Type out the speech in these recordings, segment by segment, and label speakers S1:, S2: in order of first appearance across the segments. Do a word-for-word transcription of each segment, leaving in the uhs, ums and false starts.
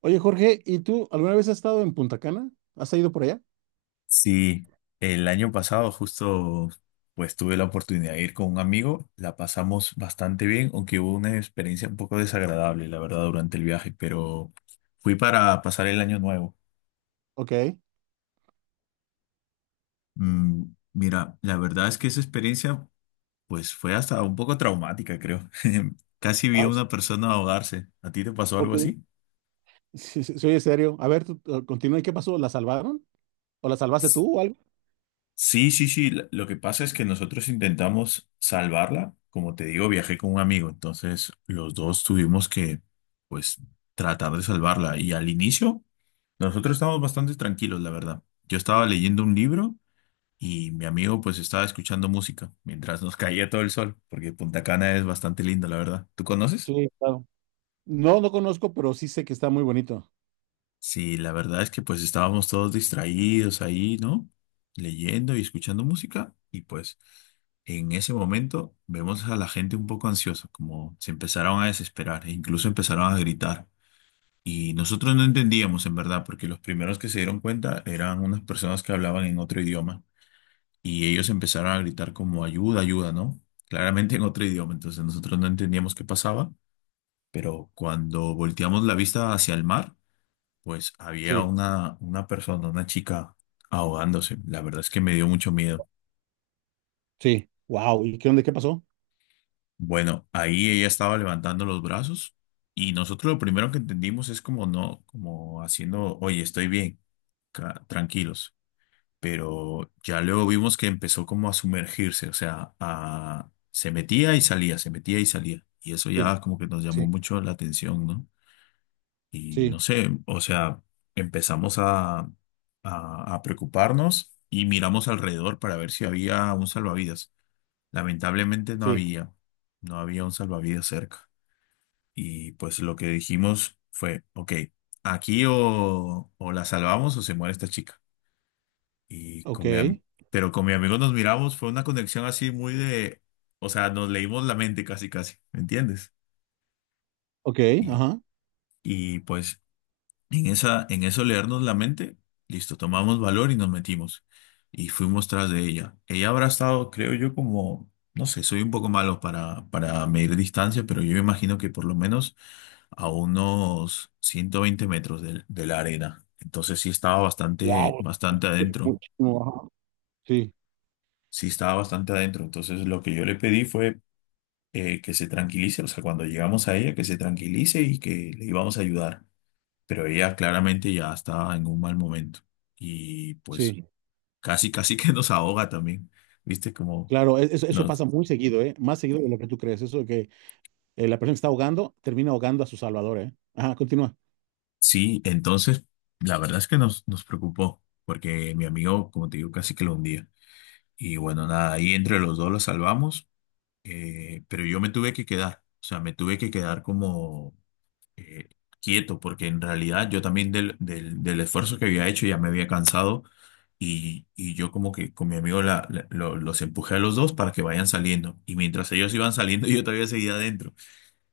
S1: Oye, Jorge, ¿y tú alguna vez has estado en Punta Cana? ¿Has ido por allá?
S2: Sí, el año pasado justo pues tuve la oportunidad de ir con un amigo, la pasamos bastante bien, aunque hubo una experiencia un poco desagradable, la verdad, durante el viaje, pero fui para pasar el año nuevo.
S1: Ok.
S2: Mm, mira, la verdad es que esa experiencia pues fue hasta un poco traumática, creo. Casi vi a
S1: Ah,
S2: una persona ahogarse. ¿A ti te pasó algo
S1: ok.
S2: así?
S1: Sí, sí, sí, oye, serio. A ver, tú, tú, continúa. ¿Y qué pasó? ¿La salvaron? ¿O la salvaste tú o algo?
S2: Sí, sí, sí. Lo lo que pasa es que nosotros intentamos salvarla. Como te digo, viajé con un amigo, entonces los dos tuvimos que, pues, tratar de salvarla. Y al inicio, nosotros estábamos bastante tranquilos, la verdad. Yo estaba leyendo un libro y mi amigo, pues, estaba escuchando música mientras nos caía todo el sol, porque Punta Cana es bastante lindo, la verdad. ¿Tú conoces?
S1: Sí, claro. No, no conozco, pero sí sé que está muy bonito.
S2: Sí, la verdad es que pues estábamos todos distraídos ahí, ¿no? Leyendo y escuchando música y pues en ese momento vemos a la gente un poco ansiosa, como se empezaron a desesperar e incluso empezaron a gritar. Y nosotros no entendíamos en verdad, porque los primeros que se dieron cuenta eran unas personas que hablaban en otro idioma y ellos empezaron a gritar como ayuda, ayuda, ¿no? Claramente en otro idioma, entonces nosotros no entendíamos qué pasaba, pero cuando volteamos la vista hacia el mar, pues había
S1: Sí,
S2: una, una persona, una chica ahogándose. La verdad es que me dio mucho miedo.
S1: sí. Wow. ¿Y qué onda? ¿Qué pasó?
S2: Bueno, ahí ella estaba levantando los brazos y nosotros lo primero que entendimos es como no, como haciendo, oye, estoy bien, ca- tranquilos. Pero ya luego vimos que empezó como a sumergirse, o sea, a, se metía y salía, se metía y salía. Y eso
S1: Sí,
S2: ya como que nos llamó
S1: sí,
S2: mucho la atención, ¿no? Y
S1: sí,
S2: no sé, o sea, empezamos a, a- a preocuparnos y miramos alrededor para ver si había un salvavidas. Lamentablemente no
S1: sí.
S2: había, no había un salvavidas cerca. Y pues lo que dijimos fue, ok, aquí o, o la salvamos o se muere esta chica. Y
S1: Ok,
S2: con mi am- pero con mi amigo nos miramos, fue una conexión así muy de, o sea, nos leímos la mente casi, casi, ¿me entiendes?
S1: ok,
S2: Y,
S1: ajá.
S2: y pues... En esa, en eso leernos la mente, listo, tomamos valor y nos metimos. Y fuimos tras de ella. Ella habrá estado, creo yo, como, no sé, soy un poco malo para, para medir distancia, pero yo me imagino que por lo menos a unos ciento veinte metros del- de, la arena. Entonces sí estaba bastante,
S1: Wow,
S2: bastante adentro.
S1: muchísimo, ajá. Sí,
S2: Sí estaba bastante adentro. Entonces lo que yo le pedí fue eh, que se tranquilice, o sea, cuando llegamos a ella, que se tranquilice y que le íbamos a ayudar, pero ella claramente ya estaba en un mal momento y pues
S1: sí.
S2: casi, casi que nos ahoga también, ¿viste? Como
S1: Claro, e- eso, eso
S2: nos...
S1: pasa muy seguido, ¿eh? Más seguido de lo que tú crees. Eso de que eh, la persona que está ahogando termina ahogando a su salvador, ¿eh? Ajá, continúa.
S2: Sí, entonces la verdad es que nos, nos preocupó porque mi amigo, como te digo, casi que lo hundía. Y bueno, nada, ahí entre los dos lo salvamos, eh, pero yo me tuve que quedar, o sea, me tuve que quedar como... eh, quieto, porque en realidad yo también del, del, del esfuerzo que había hecho ya me había cansado y, y yo como que con mi amigo la- la- lo- los empujé a los dos para que vayan saliendo y mientras ellos iban saliendo yo todavía seguía adentro.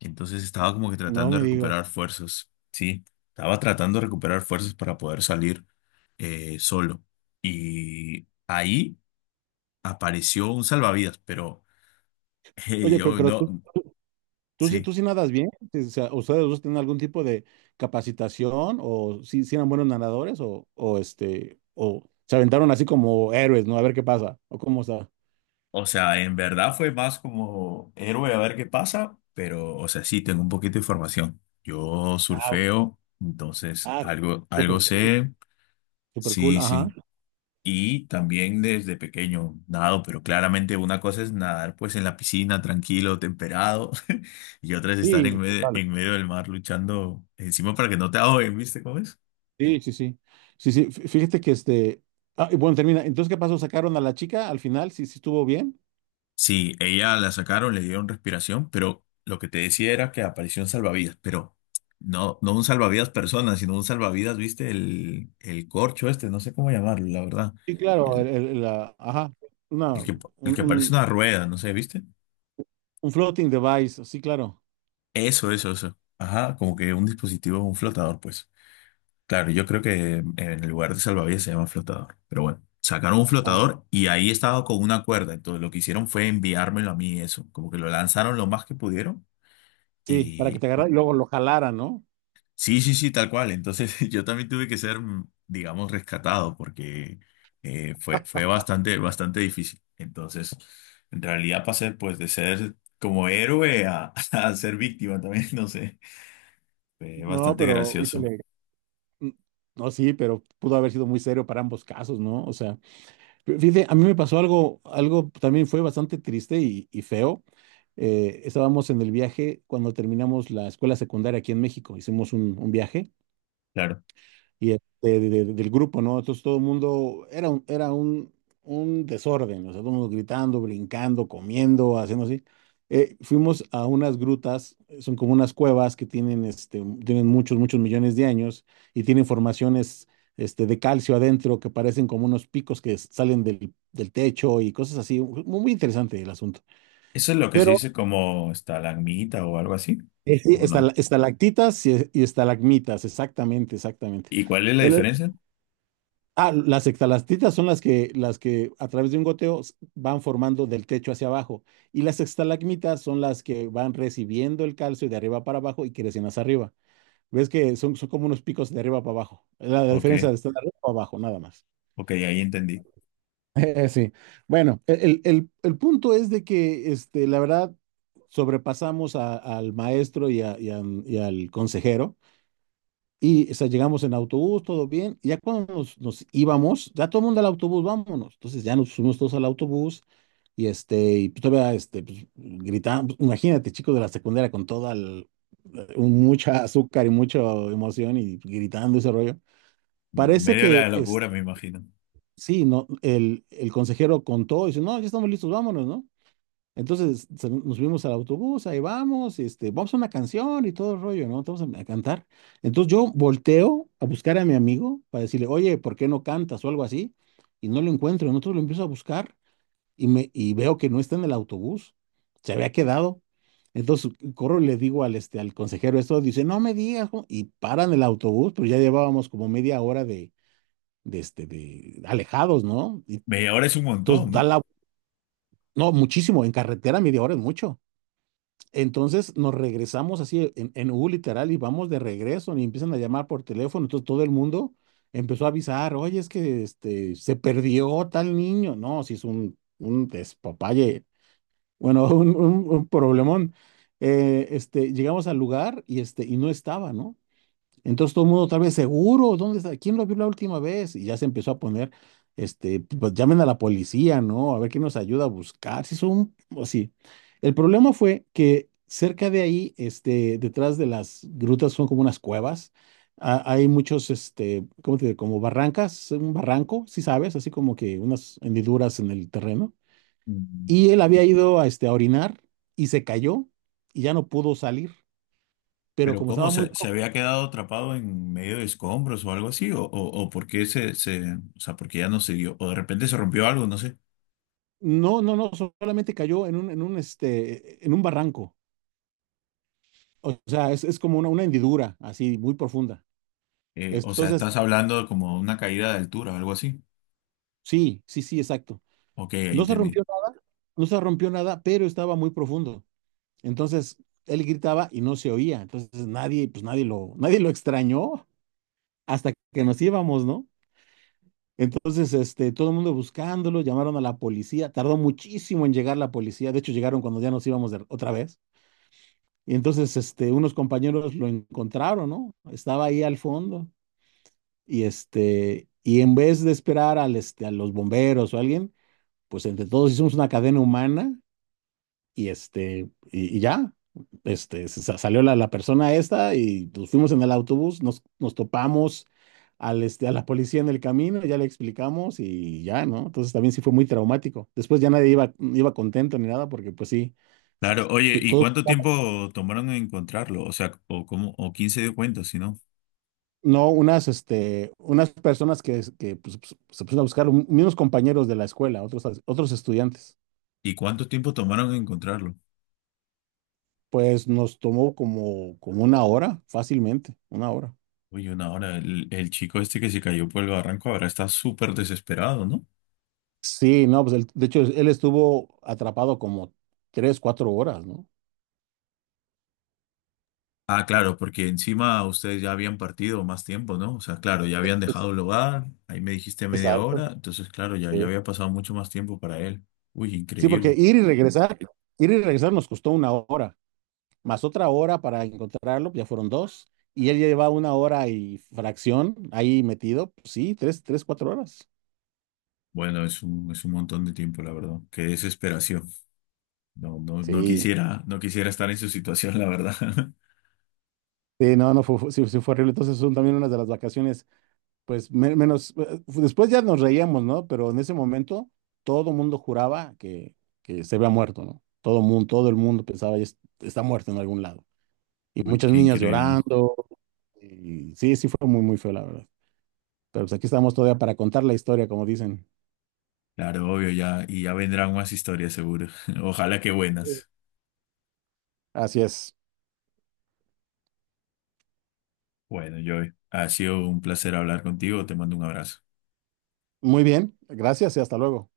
S2: Entonces estaba como que
S1: No
S2: tratando
S1: me
S2: de recuperar
S1: digas.
S2: fuerzas, ¿sí? Estaba tratando de recuperar fuerzas para poder salir eh, solo. Y ahí apareció un salvavidas, pero eh,
S1: Oye, pe-
S2: yo
S1: pero
S2: no,
S1: tú, tú, tú sí,
S2: sí.
S1: tú sí nadas bien. O sea, ¿ustedes dos tienen algún tipo de capacitación o sí, sí eran buenos nadadores o, o este, o se aventaron así como héroes? ¿No? A ver qué pasa o cómo está.
S2: O sea, en verdad fue más como héroe a ver qué pasa, pero, o sea, sí, tengo un poquito de información. Yo
S1: Ah, ok.
S2: surfeo, entonces
S1: Ah,
S2: algo,
S1: súper
S2: algo
S1: cool.
S2: sé,
S1: Súper cool,
S2: sí,
S1: ajá.
S2: sí. Y también desde pequeño nado, pero claramente una cosa es nadar pues en la piscina, tranquilo, temperado, y otra es estar en
S1: Sí,
S2: medio,
S1: total.
S2: en medio del mar luchando encima para que no te ahoguen, ¿viste cómo es?
S1: Sí, sí, sí. Sí, sí. Fí- Fíjate que este. Ah, y bueno, termina. Entonces, ¿qué pasó? ¿Sacaron a la chica al final? ¿Sí, sí estuvo bien?
S2: Sí, ella la sacaron, le dieron respiración, pero lo que te decía era que apareció un salvavidas, pero no, no un salvavidas persona, sino un salvavidas, viste, el, el corcho este, no sé cómo llamarlo, la verdad.
S1: Sí, claro. el-
S2: El,
S1: el- la, ajá. Una,
S2: el que,
S1: un,
S2: el que parece
S1: un,
S2: una rueda, no sé, ¿viste?
S1: un floating device. Sí, claro.
S2: Eso, eso, eso. Ajá, como que un dispositivo, un flotador, pues. Claro, yo creo que en el lugar de salvavidas se llama flotador, pero bueno, sacaron un
S1: Ah,
S2: flotador y ahí estaba con una cuerda, entonces lo que hicieron fue enviármelo a mí, eso, como que lo lanzaron lo más que pudieron.
S1: sí, para que te agarrara y luego lo jalara, ¿no?
S2: Sí, sí, sí, tal cual. Entonces yo también tuve que ser, mm, digamos, rescatado porque eh, fue, fue bastante, bastante difícil. Entonces, en realidad pasé pues de ser como héroe a, a ser víctima también, no sé. Fue
S1: No,
S2: bastante
S1: pero
S2: gracioso.
S1: híjole. Mm. No, sí, pero pudo haber sido muy serio para ambos casos, ¿no? O sea, fí- fíjate, a mí me pasó algo, algo también fue bastante triste y, y feo. Eh, estábamos en el viaje cuando terminamos la escuela secundaria aquí en México, hicimos un, un viaje
S2: Claro.
S1: y este, de- de- del grupo, ¿no? Entonces todo el mundo era un, era un, un desorden, o sea, todo el mundo gritando, brincando, comiendo, haciendo así. Eh, fuimos a unas grutas, eh, son como unas cuevas que tienen, este, tienen muchos, muchos millones de años y tienen formaciones, este, de calcio adentro que parecen como unos picos que s- salen del, del techo y cosas así. Mu- Muy interesante el asunto.
S2: ¿Eso es lo que se
S1: Pero
S2: dice como estalagmita o algo así?
S1: eh, sí,
S2: ¿O no?
S1: estala- estalactitas y, y estalagmitas, exactamente, exactamente.
S2: ¿Y cuál es la diferencia?
S1: Ah, las extalactitas son las que, las que a través de un goteo s- van formando del techo hacia abajo. Y las estalagmitas son las que van recibiendo el calcio de arriba para abajo y crecen hacia arriba. Ves que son, son como unos picos de arriba para abajo. La, la
S2: Ok,
S1: diferencia de estar de arriba para abajo, nada más.
S2: ok, ahí entendí.
S1: Eh, sí. Bueno, el, el- el punto es de que este, la verdad sobrepasamos a- al maestro y, a- y a- y al consejero. Y o sea, llegamos en autobús, todo bien. Y ya cuando nos, nos íbamos, ya todo el mundo al autobús, vámonos. Entonces ya nos subimos todos al autobús y este, y pues todavía este, pues, gritamos. Imagínate, chicos de la secundaria con toda el- un- mucha azúcar y mucha emoción y gritando ese rollo. Parece
S2: Medio de
S1: que
S2: la
S1: es,
S2: locura, me imagino.
S1: sí, no, el, el consejero contó y dice, no, ya estamos listos, vámonos, ¿no? Entonces se- nos subimos al autobús, ahí vamos, este, vamos a una canción y todo el rollo, ¿no? Vamos a, a cantar. Entonces yo volteo a buscar a mi amigo para decirle, oye, ¿por qué no cantas o algo así? Y no lo encuentro. Entonces lo empiezo a buscar y, me, y veo que no está en el autobús, se había quedado. Entonces corro y le digo al, este, al consejero esto, dice, no me digas, ¿cómo? Y paran el autobús, pero ya llevábamos como media hora de, de, este, de alejados, ¿no? Y
S2: Media hora es un
S1: entonces
S2: montón,
S1: da
S2: ¿no?
S1: la, no, muchísimo, en carretera media hora es mucho. Entonces nos regresamos así en, en U literal y vamos de regreso y empiezan a llamar por teléfono. Entonces todo el mundo empezó a avisar, oye, es que este, se perdió tal niño. No, si es un, un despapalle, bueno, un, un- un problemón. Eh, este, llegamos al lugar y, este, y no estaba, ¿no? Entonces todo el mundo tal vez seguro, ¿dónde está? ¿Quién lo vio la última vez? Y ya se empezó a poner, este, pues llamen a la policía, ¿no? A ver quién nos ayuda a buscar, si son, o sí. El problema fue que cerca de ahí, este, detrás de las grutas son como unas cuevas, a- hay muchos, este, ¿cómo te diré? Como barrancas, un barranco, si sabes, así como que unas hendiduras en el terreno.
S2: Mm.
S1: Y él había ido a, este, a orinar y se cayó y ya no pudo salir, pero
S2: Pero
S1: como
S2: ¿cómo?
S1: estaba muy
S2: ¿Se, se había quedado atrapado en medio de escombros o algo así? ¿O, o, o por qué se, se, o sea, porque ya no se dio? ¿O de repente se rompió algo? No sé.
S1: no, no, no, solamente cayó en un, en un, este, en un barranco. O sea, es, es como una, una hendidura así muy profunda.
S2: Eh, o sea,
S1: Entonces,
S2: estás hablando de como de una caída de altura, algo así.
S1: sí, sí, sí, exacto.
S2: Ok, ahí
S1: No se
S2: entendí.
S1: rompió, nada- no se rompió nada, pero estaba muy profundo. Entonces, él gritaba y no se oía. Entonces, nadie, pues nadie lo, nadie lo extrañó hasta que nos íbamos, ¿no? Entonces, este, todo el mundo buscándolo, llamaron a la policía. Tardó muchísimo en llegar la policía. De hecho, llegaron cuando ya nos íbamos de- otra vez. Y entonces, este, unos compañeros lo encontraron, ¿no? Estaba ahí al fondo y este, y en vez de esperar al, este, a los bomberos o alguien, pues entre todos hicimos una cadena humana y este, y, y ya, este, se sa- salió la, la persona esta y nos fuimos en el autobús, nos, nos topamos al, este, a la policía en el camino, ya le explicamos y ya, ¿no? Entonces también sí fue muy traumático. Después ya nadie iba, iba contento ni nada porque pues sí, s-
S2: Claro, oye,
S1: s-
S2: ¿y
S1: todos
S2: cuánto tiempo tomaron en encontrarlo? O sea, ¿o cómo? ¿O quién se dio cuenta, si no?
S1: no, unas, este, unas personas que, que, pues, pues, se pusieron a buscar, un- unos compañeros de la escuela, otros, otros estudiantes.
S2: ¿Y cuánto tiempo tomaron en encontrarlo?
S1: Pues nos tomó como, como una hora, fácilmente, una hora.
S2: Oye, una hora, el, el chico este que se cayó por el barranco ahora está súper desesperado, ¿no?
S1: Sí, no, pues él- de hecho él estuvo atrapado como tres, cuatro horas, ¿no?
S2: Ah, claro, porque encima ustedes ya habían partido más tiempo, ¿no? O sea, claro, ya habían
S1: Es-
S2: dejado el hogar, ahí me dijiste media
S1: Exacto.
S2: hora, entonces, claro, ya, ya
S1: Sí.
S2: había pasado mucho más tiempo para él. Uy,
S1: Sí, porque
S2: increíble.
S1: ir y regresar, ir y regresar nos costó una hora, más otra hora para encontrarlo, ya fueron dos, y él ya llevaba una hora y fracción ahí metido, pues sí, tres, tres, cuatro horas.
S2: Bueno, es un, es un montón de tiempo, la verdad. Qué desesperación. No, no, no
S1: Sí.
S2: quisiera, no quisiera estar en su situación, la verdad.
S1: Sí, no, no, fue, fue- sí, sí fue horrible. Entonces son también unas de las vacaciones, pues me- menos, eh, después ya nos reíamos, ¿no? Pero en ese momento todo mundo juraba que, que se había muerto, ¿no? Todo mundo, todo el mundo pensaba, "Ya es- está muerto en algún lado." Y
S2: Uy,
S1: muchas
S2: qué
S1: niñas
S2: increíble.
S1: llorando. Y sí, sí fue muy, muy feo, la verdad. Pero pues aquí estamos todavía para contar la historia, como dicen.
S2: Claro, obvio, ya, y ya vendrán más historias, seguro. Ojalá que buenas.
S1: Así es.
S2: Bueno, Joey, ha sido un placer hablar contigo, te mando un abrazo.
S1: Muy bien, gracias y hasta luego.